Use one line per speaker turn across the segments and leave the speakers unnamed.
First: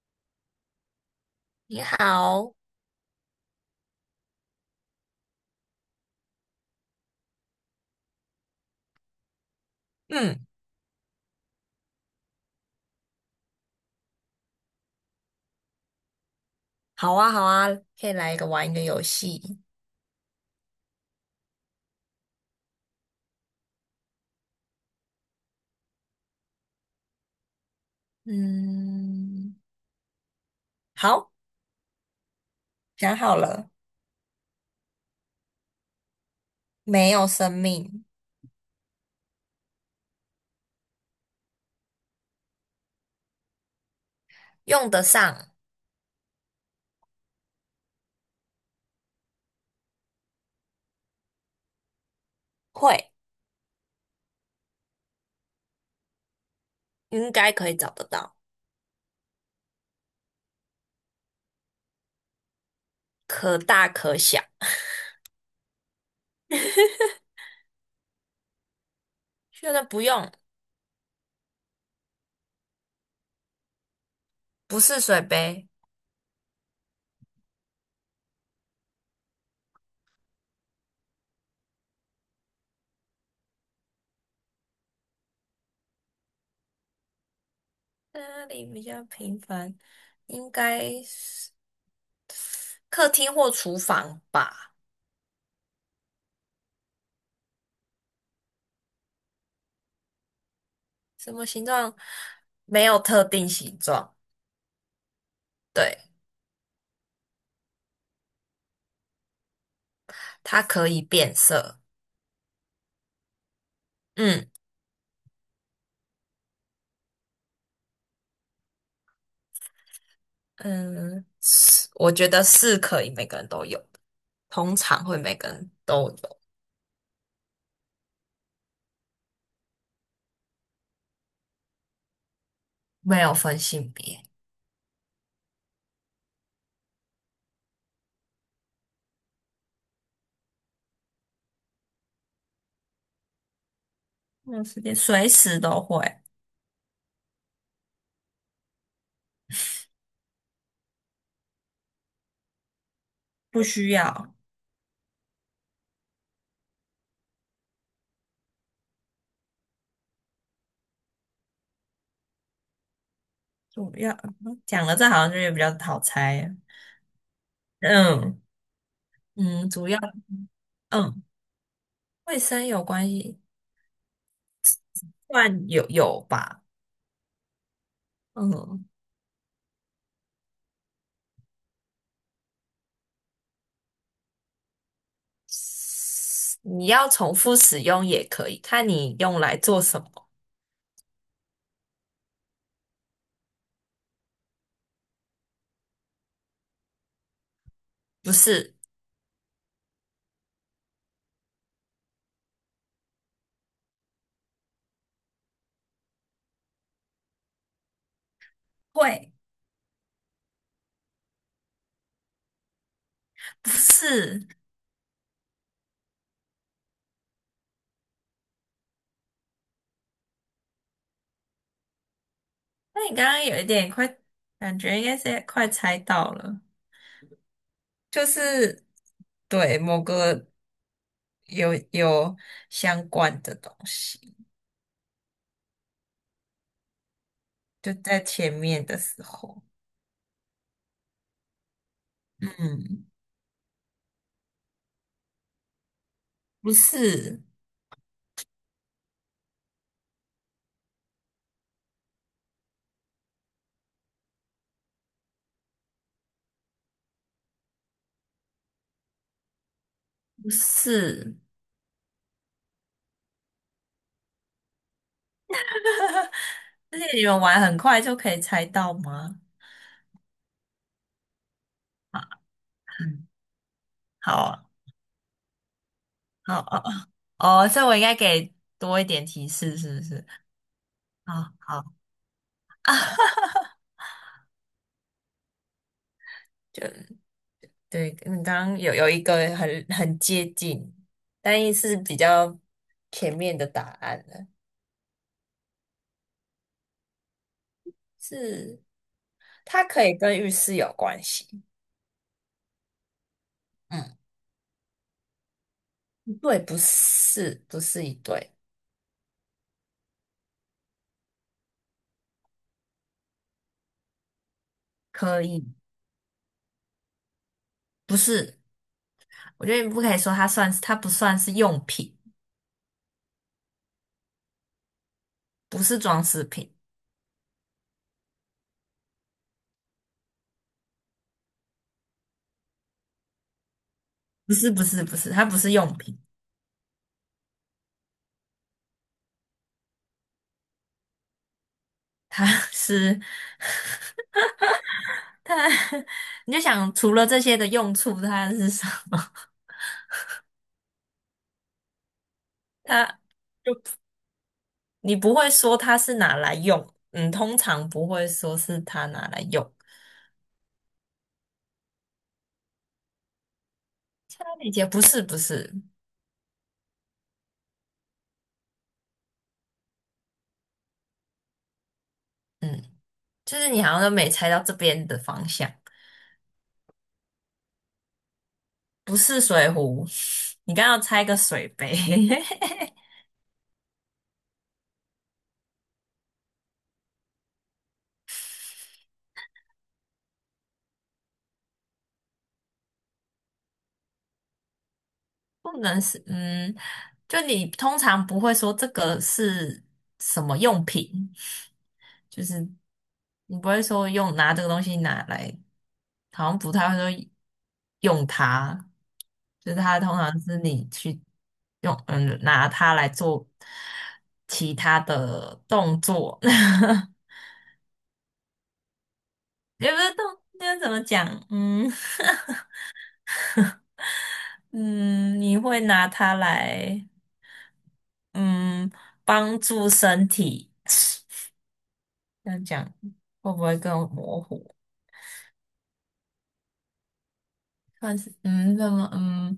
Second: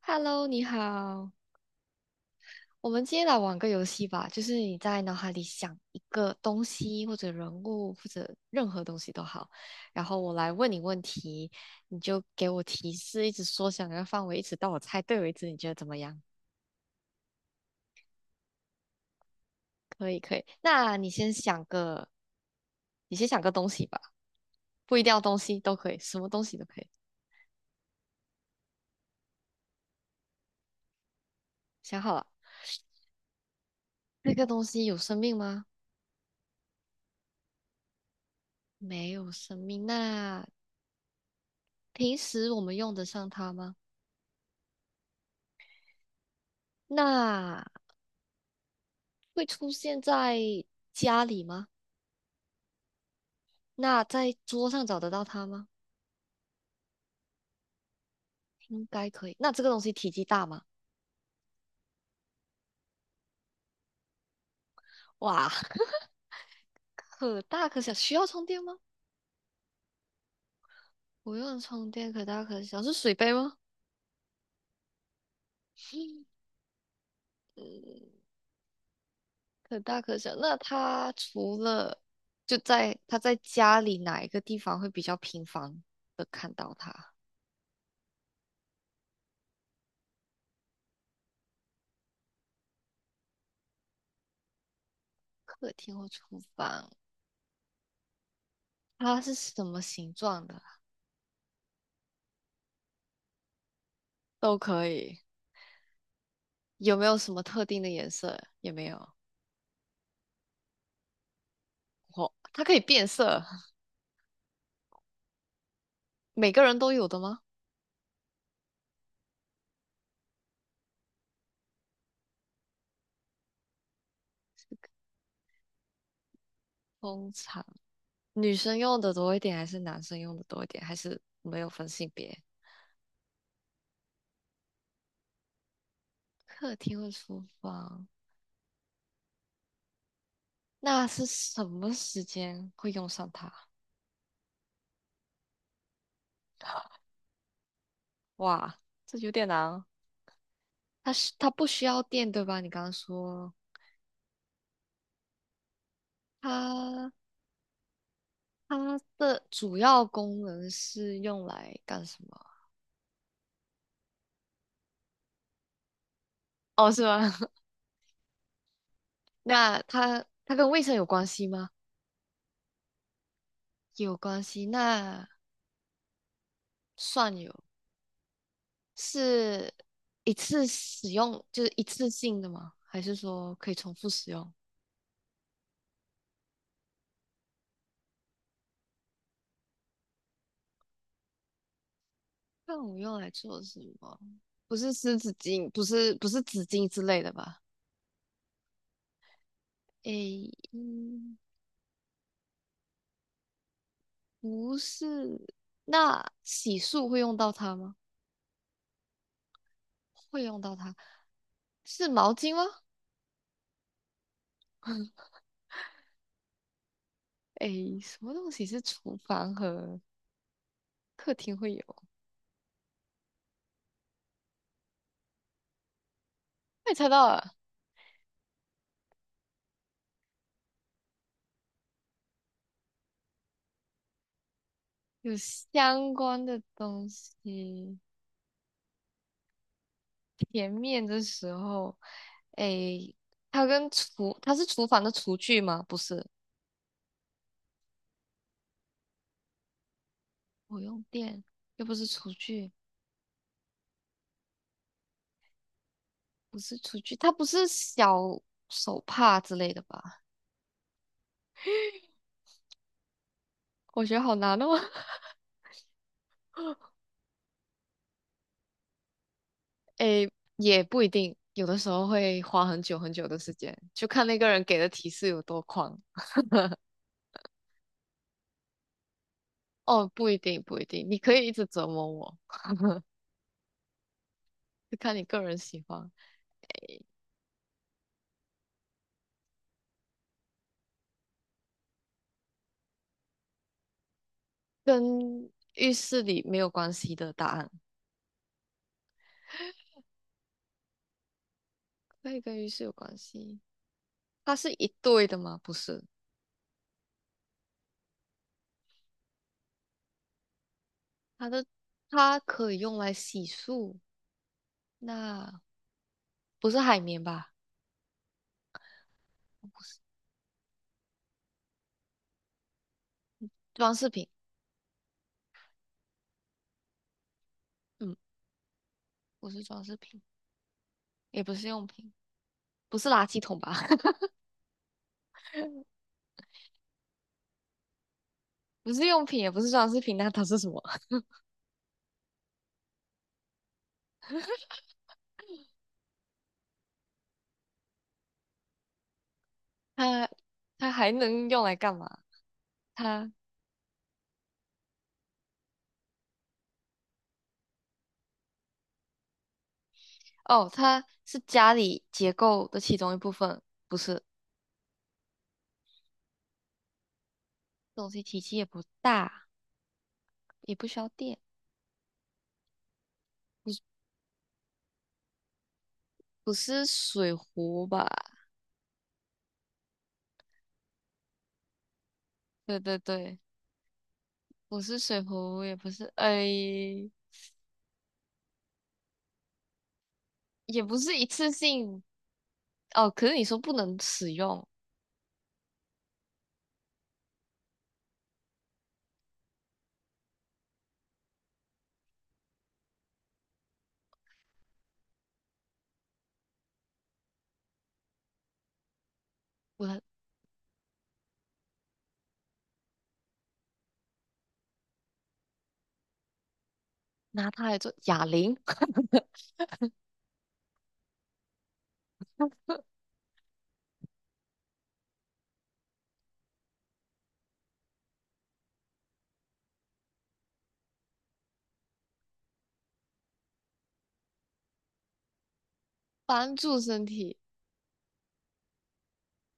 Hello,你好，
你好。
我们今天来玩个游戏吧，就是你在脑海里想一个东西或者人物或者任何东西都好，然后我
嗯。
来问你问题，你就给我提示，一直缩小那个范围，一直到我猜对为止，你觉得怎么样？
好啊，好啊，可以来一个玩一个游戏。
可以，可以。那你先想个，你先想个东西吧，不一定要东西都可以，什么东西都可以。
嗯。好。
想好了，
想好了。
那个东西有生命吗？
没有生命。
没有生命。那平时我们用得上它吗？
用得上。
那会出现在家里吗？
会。
那在桌上找得到它吗？
应该可以找得到。
应该可以。那这个东西体积大吗？
可大可小。
哇，可大可小，需要充电吗？
确认不用。
不用充电，可大可小，是水杯吗？
不是水杯。
嗯，可大可小。那它除了就在它在家里哪一个地方会比较频繁的看到它？
哪里比较平凡，应该是客厅或厨房吧。
客厅或厨房？它是什么形状的？
什么形状？没有特定形状。
都可以。
对，
有没有什么特定的颜色？也没有。
它可以变色。
哦，它可以变色，
嗯。
每个人都有的吗？
嗯，是，我觉得是可以每个人都有，的，通常会每个人都有。
通常女生用的多一点，还是男生用的多一点，还是没有分性别？
没有分性别。
客厅和厨房，那是什么时间会用上它？
没有时间，随时都会。
哇，这有点难哦。它是它不需要电，对吧？你刚刚说
不需要。
它它的主要功能是用来干什么？
主要讲了这好像就是比较好猜啊。
哦，是吗？
嗯嗯，
那
主要
它跟卫生有
嗯，
关系吗？
卫生有关系，
有关系，那
算有吧，
算有。
嗯。
是一次使用，就是一次性的吗？还是说可以重复使用？
你要重复使用也可以，看你用来做什么。
那我用来做什么？不是湿纸巾，不是纸巾之类的吧？
不是
诶，嗯，不是。那洗漱会用到它吗？
会，
会用到它，是毛巾吗？
不是。
诶，什么东西是厨房和客厅会有？
那你刚刚有一点快，感觉应该是快猜到了。
我也猜到了，
就是对某个有相关的东西，
有相关的东
就
西。
在前面的时候。
前面的时候。
嗯。
诶，它跟厨，它是厨房的厨具吗？不是，
不是
我用电，又不是厨具，不是厨具，它不是小手帕之类的吧？
不是。
我觉得好难哦。
而且你们玩很快就可以猜到吗？
诶，也不一定，有的时候
啊。
会花很久很久
嗯。
的时间，就看
好
那个人
啊，
给的提示有多狂。
好啊。哦，所以我应该给多一点提示，是不
哦，
是？
不一定，不一定，你可以一
啊，
直折
好
磨我，
啊。哈哈哈
就看你个人喜欢，
就。对，你刚刚有一个很接近，但也是比较前面的答案了。
跟浴室里没有关系的答案，
是它可以跟浴室有关系。
可以跟浴室有关系。
嗯。
它是一对的吗？不是。
对，不是，不是一对。
它的它可以用来洗漱，
可
那
以。
不是海绵吧？
不是。我
不
觉得你
是
不可以说它算是，它不算是用品。
装饰品，
不是装饰品。
嗯，不是装饰品，也不是用品，不是垃圾桶吧？
不是，不是，不是，它不是用品。
不是用品，也不是装饰品，那它是什么？
它 是它。你就想除了这些的用处，它是什么？
它它还能用来干嘛？
它。
它
就。你不会说它是拿来用。嗯，通常不会说是它拿来用。
哦，它是家里结构的其中一部分，不是
理姐不是不是。
东西体积也不大，也不需要电，
嗯，就是你好像都没猜到这边的方向。
不是水壶吧？
不是水壶。你刚刚要猜个水杯。
对对对，不是水壶，也不是，哎，也不是一次性。哦，可是你说不能使用，
不能是。嗯，就你通常不会说这个是什么用品。就是你不会说用拿这个东西拿来，好像不太会说用它。就是它
我
通常是你去用。嗯，拿它来做其他的动作。
拿它来做哑铃，
也不是动，那怎么讲？嗯，嗯，你会拿它来，嗯，帮助身体，这样讲会不会更模糊？
帮助身体，
但是怎么,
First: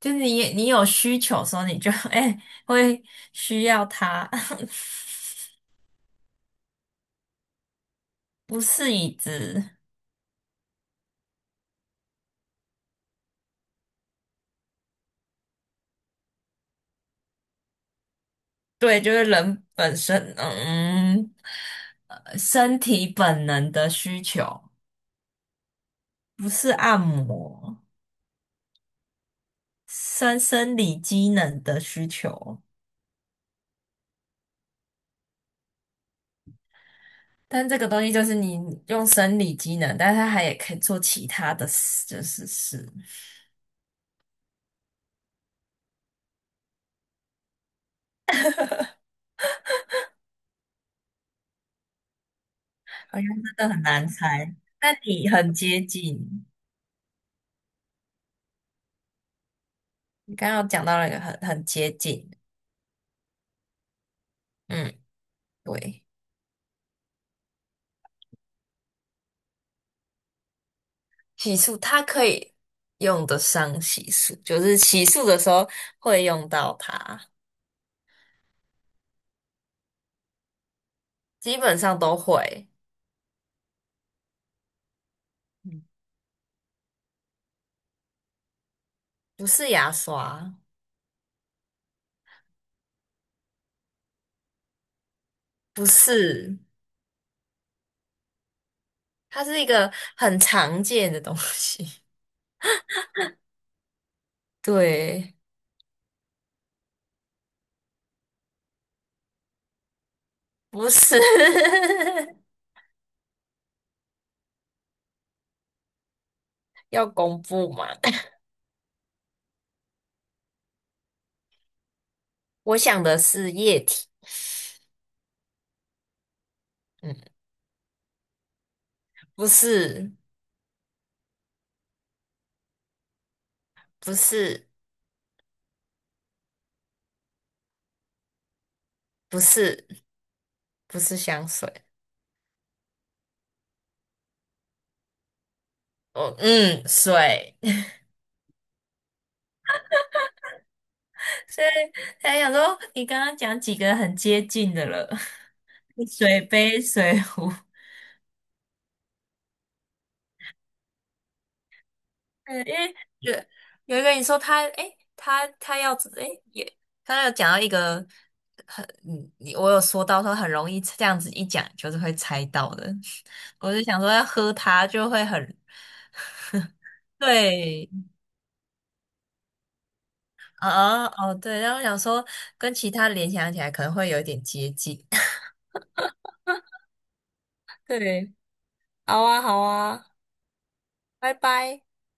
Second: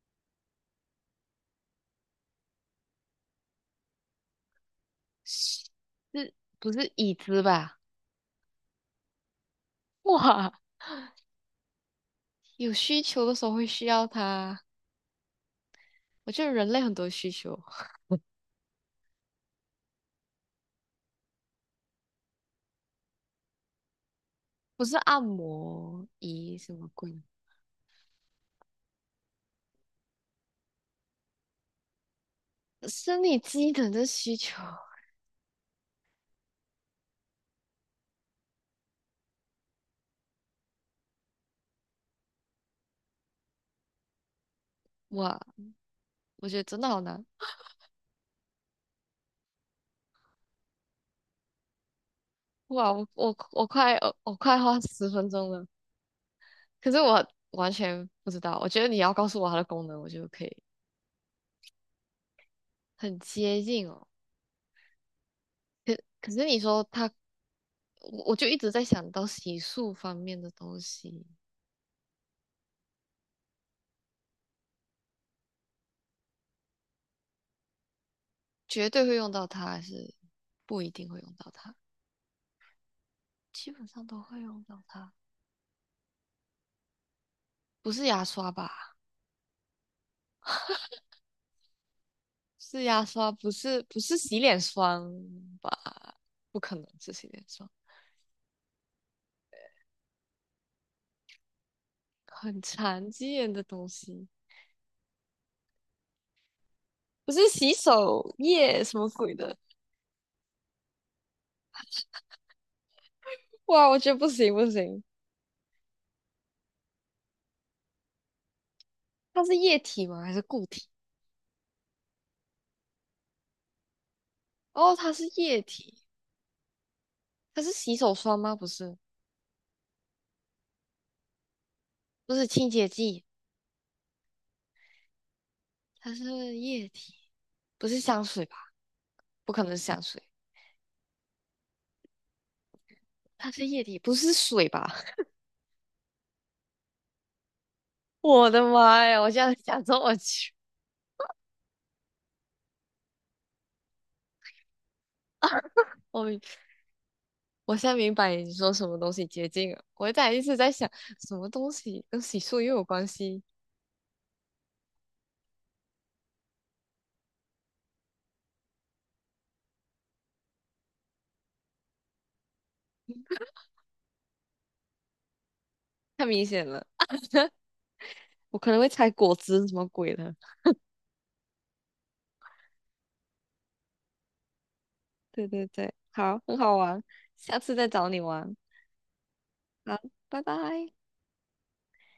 就是你有需求的时候，你就 哎、会需要它。
是不是椅子吧？
不是椅子。
哇，有需求的时候会需要它。我觉得人类很多需求，
对，就是人本身,身体本能的需求。
不是按摩
不
仪
是
什么
按
鬼，
摩。生生理机能的需求。
生理机能的需求。
但这个东西就是你用生理机能，但是它还也可以做其他的事，就是事。
哇，我觉得真的好难。哇，我
好像
我我
真的很
快
难
我我
猜，
快花
但
十分
你
钟
很
了，
接近。
可是我完全不知道。我觉得你要告诉我它的功能，我就
你
可
刚
以
刚有讲到了一个很接近。
很接近哦。
嗯。
可
对。
可是你说它我就一直在想到洗漱方面的东西，
洗漱它可以用得上洗漱，就是洗漱的时候会用到它。
绝对会用到它，还是不一定会用到
基
它？
本上都会。
基本上都会用到它，
嗯。
不是牙刷吧？
不是牙刷。
是牙刷，不是洗脸霜吧？
不是，
不可能是洗脸霜，
它是一个很常见的东西。
很常见的东西，
对。
不是洗手液什么鬼的？
不是。
哇，我觉得不行不行，
要公布嘛？
它是液体吗？还是固体？
我想的是液体。
哦，它是液体，
嗯。
它是洗手霜吗？不是，
不是，
不是清洁剂，
不是，
它是液体。不是香水吧？
不
不可能是
是，
香水，
不是香水。
它是液体，不是水吧？
哦，嗯，水。
我的妈呀！我现在想说，我去，
所以才想说，你刚刚讲几个很接近的了。
我明
水杯、水壶。
我现在明白你说什么东西洁净了。我在一直在想，什么东西跟洗
嗯，
漱
因
又有
为
关
有
系？
有一个你说他，诶，他他要诶，也他有讲到一个很，嗯，你我有说到说很容易这样子一讲就是会猜到的。我就想说要喝它就会很
太明显了，
对。
我可能会猜果汁什么鬼的。
啊哦对，然后我想说跟其他联想起来可能会有一点接近。
对对对，好，很好玩，下次再找你
对。
玩。
好啊好
好，
啊。
拜拜。
拜拜。